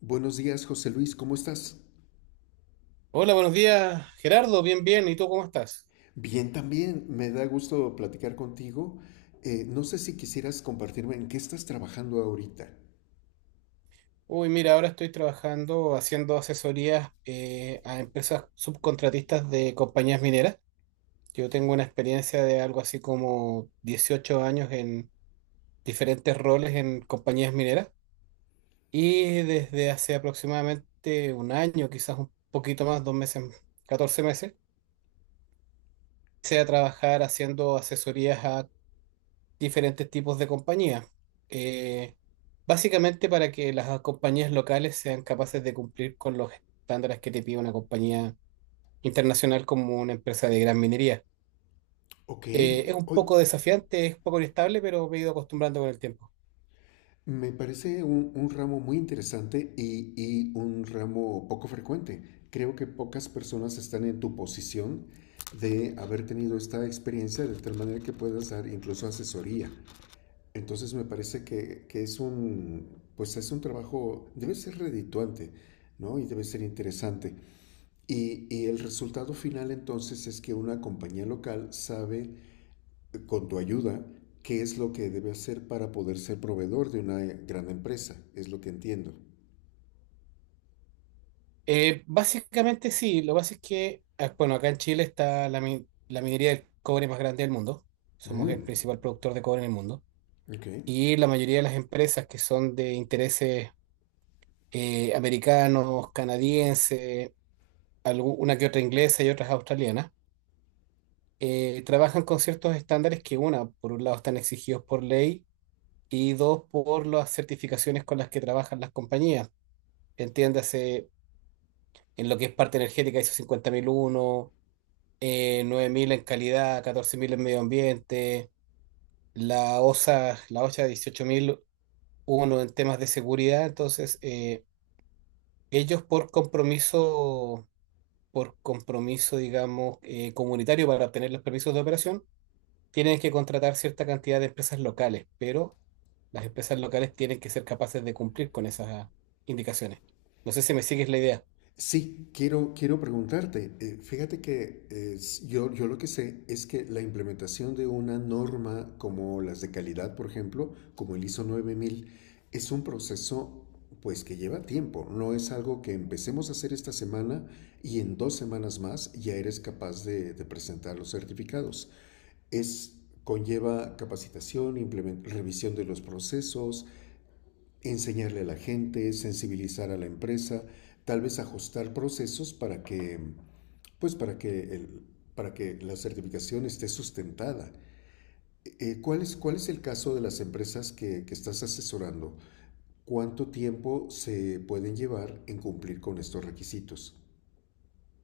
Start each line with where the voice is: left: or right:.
left: Buenos días, José Luis, ¿cómo estás?
right: Hola, buenos días, Gerardo. Bien, bien. ¿Y tú cómo estás?
left: Bien, también me da gusto platicar contigo. No sé si quisieras compartirme en qué estás trabajando ahorita.
right: Uy, mira, ahora estoy trabajando haciendo asesorías a empresas subcontratistas de compañías mineras. Yo tengo una experiencia de algo así como 18 años en diferentes roles en compañías mineras y desde hace aproximadamente un año, quizás un poquito más, 2 meses, 14 meses, empecé a trabajar haciendo asesorías a diferentes tipos de compañías. Eh, Básicamente para que las compañías locales sean capaces de cumplir con los estándares que te pide una compañía internacional como una empresa de gran minería.
left: Ok,
right: Es un
left: hoy
right: poco desafiante, es un poco inestable, pero me he ido acostumbrando con el tiempo.
left: me parece un ramo muy interesante y un ramo poco frecuente. Creo que pocas personas están en tu posición de haber tenido esta experiencia de tal manera que puedas dar incluso asesoría. Entonces me parece que es un, pues es un trabajo, debe ser redituante, ¿no? Y debe ser interesante. Y el resultado final entonces es que una compañía local sabe, con tu ayuda, qué es lo que debe hacer para poder ser proveedor de una gran empresa, es lo que entiendo.
right: Básicamente sí, lo que pasa es que, ah, bueno, acá en Chile está la minería del cobre más grande del mundo. Somos el
left: Mm,
right: principal productor de cobre en el mundo.
left: ok.
right: Y la mayoría de las empresas que son de intereses americanos, canadienses, una que otra inglesa y otras australianas, trabajan con ciertos estándares que, una, por un lado están exigidos por ley y dos, por las certificaciones con las que trabajan las compañías. Entiéndase, en lo que es parte energética, ISO 50001, 9000 en calidad, 14000 en medio ambiente, la OSA, la OSHA 18001 en temas de seguridad. Entonces, ellos por compromiso, digamos, comunitario para obtener los permisos de operación, tienen que contratar cierta cantidad de empresas locales, pero las empresas locales tienen que ser capaces de cumplir con esas indicaciones. No sé si me sigues la idea.
left: Sí, quiero preguntarte. Fíjate que yo lo que sé es que la implementación de una norma como las de calidad, por ejemplo, como el ISO 9000, es un proceso pues que lleva tiempo. No es algo que empecemos a hacer esta semana y en dos semanas más ya eres capaz de, presentar los certificados. Es, conlleva capacitación, revisión de los procesos, enseñarle a la gente, sensibilizar a la empresa, tal vez ajustar procesos para que, pues para que, el, para que la certificación esté sustentada. ¿Cuál es el caso de las empresas que estás asesorando? ¿Cuánto tiempo se pueden llevar en cumplir con estos requisitos?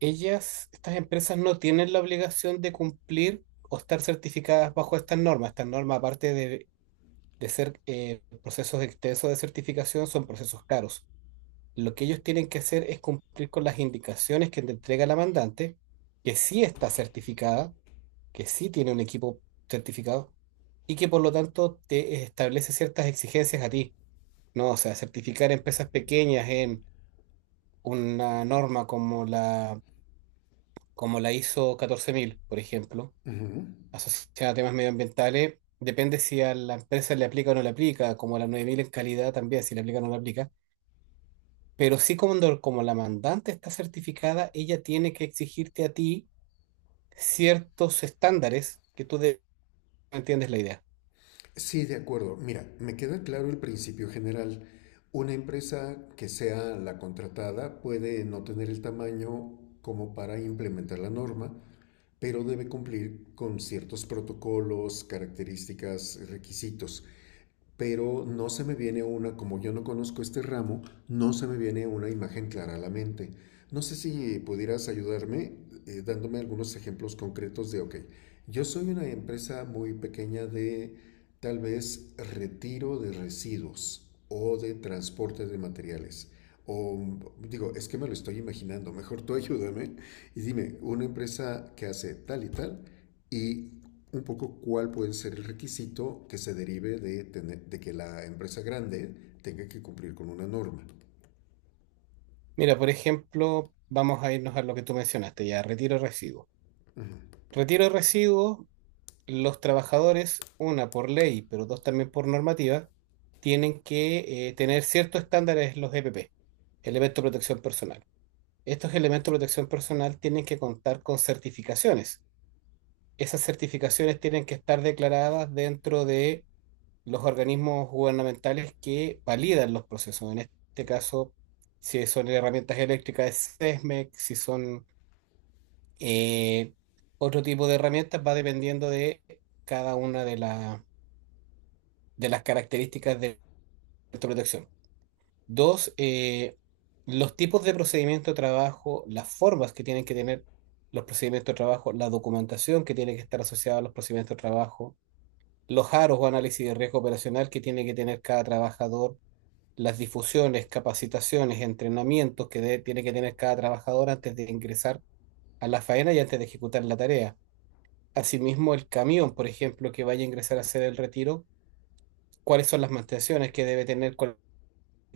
right: Ellas, estas empresas no tienen la obligación de cumplir o estar certificadas bajo estas normas. Estas normas, aparte de ser procesos extensos de certificación, son procesos caros. Lo que ellos tienen que hacer es cumplir con las indicaciones que te entrega la mandante, que sí está certificada, que sí tiene un equipo certificado y que por lo tanto te establece ciertas exigencias a ti, ¿no? O sea, certificar empresas pequeñas en una norma como la ISO 14000, por ejemplo,
left: Ujú.
right: asociada a temas medioambientales, depende si a la empresa le aplica o no le aplica, como la 9000 en calidad también, si le aplica o no le aplica, pero sí cuando, como la mandante está certificada, ella tiene que exigirte a ti ciertos estándares que entiendes la idea.
left: Sí, de acuerdo. Mira, me queda claro el principio general. Una empresa que sea la contratada puede no tener el tamaño como para implementar la norma, pero debe cumplir con ciertos protocolos, características, requisitos pero no se me viene una, como yo no conozco este ramo, no se me viene una imagen clara a la mente. No sé si pudieras ayudarme dándome algunos ejemplos concretos de, ok, yo soy una empresa muy pequeña de tal vez retiro de residuos o de transporte de materiales. O digo, es que me lo estoy imaginando, mejor tú ayúdame y dime, una empresa que hace tal y tal y un poco cuál puede ser el requisito que se derive de que la empresa grande tenga que cumplir con una norma.
right: Mira, por ejemplo, vamos a irnos a lo que tú mencionaste ya, retiro de residuos. Retiro de residuos, los trabajadores, una por ley, pero dos también por normativa, tienen que tener ciertos estándares en los EPP, elementos de protección personal. Estos elementos de protección personal tienen que contar con certificaciones. Esas certificaciones tienen que estar declaradas dentro de los organismos gubernamentales que validan los procesos. En este caso, si son herramientas eléctricas, es SESMEC, si son, Eh, otro tipo de herramientas va dependiendo de cada una de, la- de las características de protección. Dos, los tipos de procedimiento de trabajo, las formas que tienen que tener los procedimientos de trabajo, la documentación que tiene que estar asociada a los procedimientos de trabajo, los aros o análisis de riesgo operacional que tiene que tener cada trabajador, las difusiones, capacitaciones, entrenamientos que tiene que tener cada trabajador antes de ingresar a la faena y antes de ejecutar la tarea. Asimismo, el camión, por ejemplo, que vaya a ingresar a hacer el retiro, ¿cuáles son las mantenciones que debe tener, cuál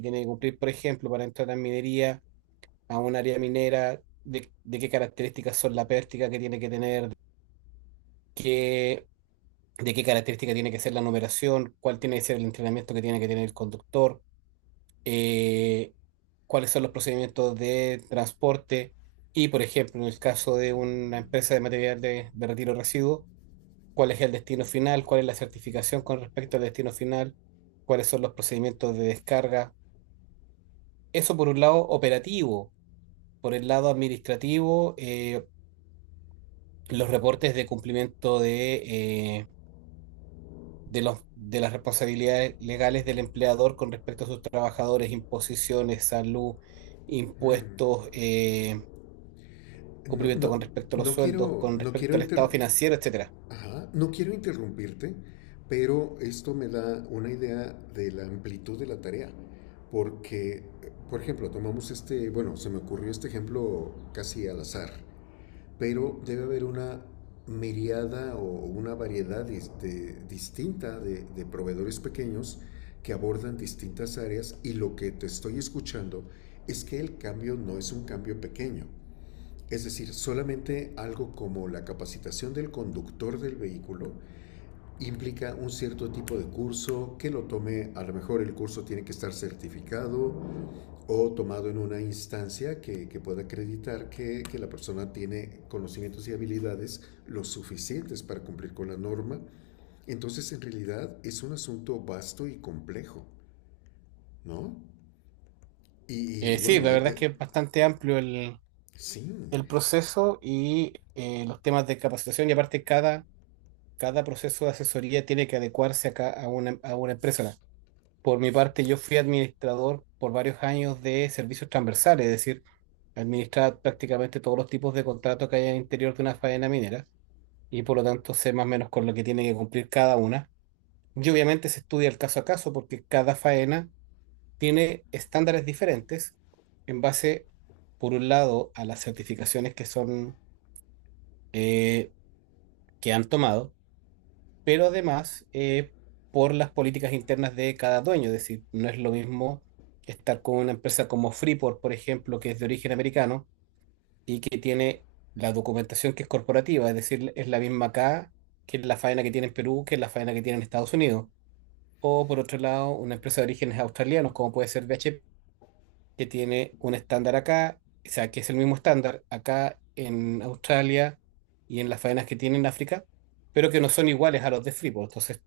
right: tiene que cumplir, por ejemplo, para entrar a minería, a un área minera, de qué características son la pértiga que tiene que tener, qué, de qué característica tiene que ser la numeración, cuál tiene que ser el entrenamiento que tiene que tener el conductor, eh, cuáles son los procedimientos de transporte y, por ejemplo, en el caso de una empresa de material de retiro de residuos, cuál es el destino final, cuál es la certificación con respecto al destino final, cuáles son los procedimientos de descarga? Eso por un lado operativo, por el lado administrativo, los reportes de cumplimiento de las responsabilidades legales del empleador con respecto a sus trabajadores, imposiciones, salud,
left: Mm.
right: impuestos,
left: No,
right: cumplimiento
left: no,
right: con respecto a los
left: no
right: sueldos,
left: quiero,
right: con
left: no quiero,
right: respecto al
left: inter...
right: estado financiero, etcétera.
left: Ajá, no quiero interrumpirte, pero esto me da una idea de la amplitud de la tarea, porque, por ejemplo, tomamos este, bueno, se me ocurrió este ejemplo casi al azar pero debe haber una miriada o una variedad este, distinta de, proveedores pequeños que abordan distintas áreas y lo que te estoy escuchando es que el cambio no es un cambio pequeño. Es decir, solamente algo como la capacitación del conductor del vehículo implica un cierto tipo de curso que lo tome, a lo mejor el curso tiene que estar certificado, o tomado en una instancia que pueda acreditar que la persona tiene conocimientos y habilidades los suficientes para cumplir con la norma. Entonces, en realidad, es un asunto vasto y complejo, ¿no? Y
right: Sí,
left: bueno,
right: la verdad es que es bastante amplio el,
left: sí,
right: el proceso y los temas de capacitación, y aparte cada proceso de asesoría tiene que adecuarse acá a a una empresa. Por mi parte, yo fui administrador por varios años de servicios transversales, es decir, administrar prácticamente todos los tipos de contratos que hay al interior de una faena minera y por lo tanto sé más o menos con lo que tiene que cumplir cada una. Y obviamente se estudia el caso a caso porque cada faena tiene estándares diferentes en base, por un lado, a las certificaciones que son, eh, que han tomado, pero además por las políticas internas de cada dueño. Es decir, no es lo mismo estar con una empresa como Freeport, por ejemplo, que es de origen americano y que tiene la documentación que es corporativa, es decir, es la misma acá que la faena que tiene en Perú, que la faena que tiene en Estados Unidos. O por otro lado, una empresa de orígenes australianos, como puede ser BHP, que tiene un estándar acá, o sea, que es el mismo estándar acá en Australia y en las faenas que tiene en África, pero que no son iguales a los de Freeport. Entonces,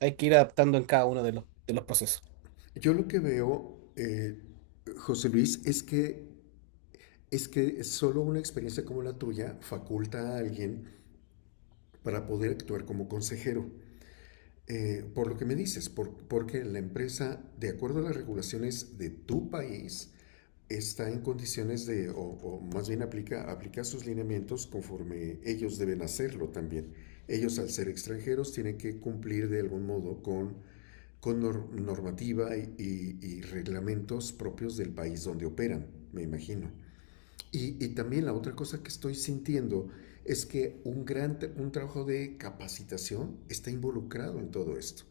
right: hay que ir adaptando en cada uno de los procesos.
left: yo lo que veo, José Luis, es que, solo una experiencia como la tuya faculta a alguien para poder actuar como consejero. Por lo que me dices, porque la empresa, de acuerdo a las regulaciones de tu país, está en condiciones de, o más bien aplica, sus lineamientos conforme ellos deben hacerlo también. Ellos, al ser extranjeros, tienen que cumplir de algún modo con, con normativa y reglamentos propios del país donde operan, me imagino. Y también la otra cosa que estoy sintiendo es que un gran un trabajo de capacitación está involucrado en todo esto.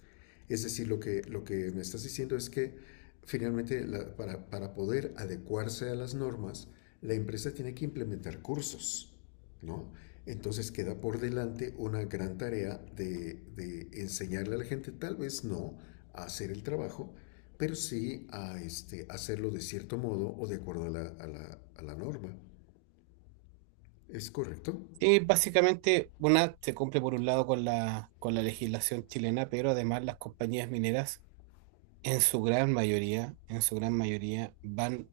left: Es decir, lo que me estás diciendo es que finalmente poder adecuarse a las normas, la empresa tiene que implementar cursos, ¿no? Entonces queda por delante una gran tarea de, enseñarle a la gente, tal vez no, a hacer el trabajo, pero sí a este, hacerlo de cierto modo o de acuerdo a la norma. ¿Es correcto?
right: Y básicamente, una se cumple por un lado con con la legislación chilena, pero además las compañías mineras, en su gran mayoría, en su gran mayoría, van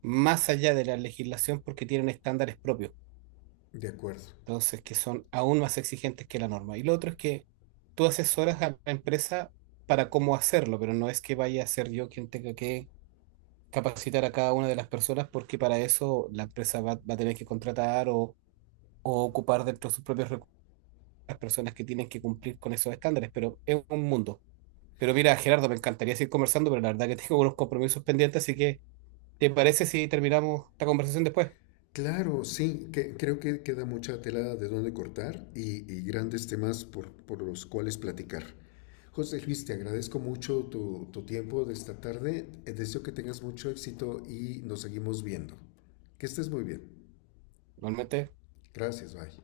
right: más allá de la legislación porque tienen estándares propios.
left: De acuerdo.
right: Entonces, que son aún más exigentes que la norma. Y lo otro es que tú asesoras a la empresa para cómo hacerlo, pero no es que vaya a ser yo quien tenga que capacitar a cada una de las personas, porque para eso la empresa va a tener que contratar o ocupar dentro de sus propios recursos las personas que tienen que cumplir con esos estándares, pero es un mundo. Pero mira, Gerardo, me encantaría seguir conversando, pero la verdad que tengo unos compromisos pendientes, así que ¿te parece si terminamos esta conversación después?
left: Claro, sí, que, creo que queda mucha tela de dónde cortar y grandes temas por los cuales platicar. José Luis, te agradezco mucho tu tiempo de esta tarde. Deseo que tengas mucho éxito y nos seguimos viendo. Que estés muy bien.
right: Normalmente.
left: Gracias, bye.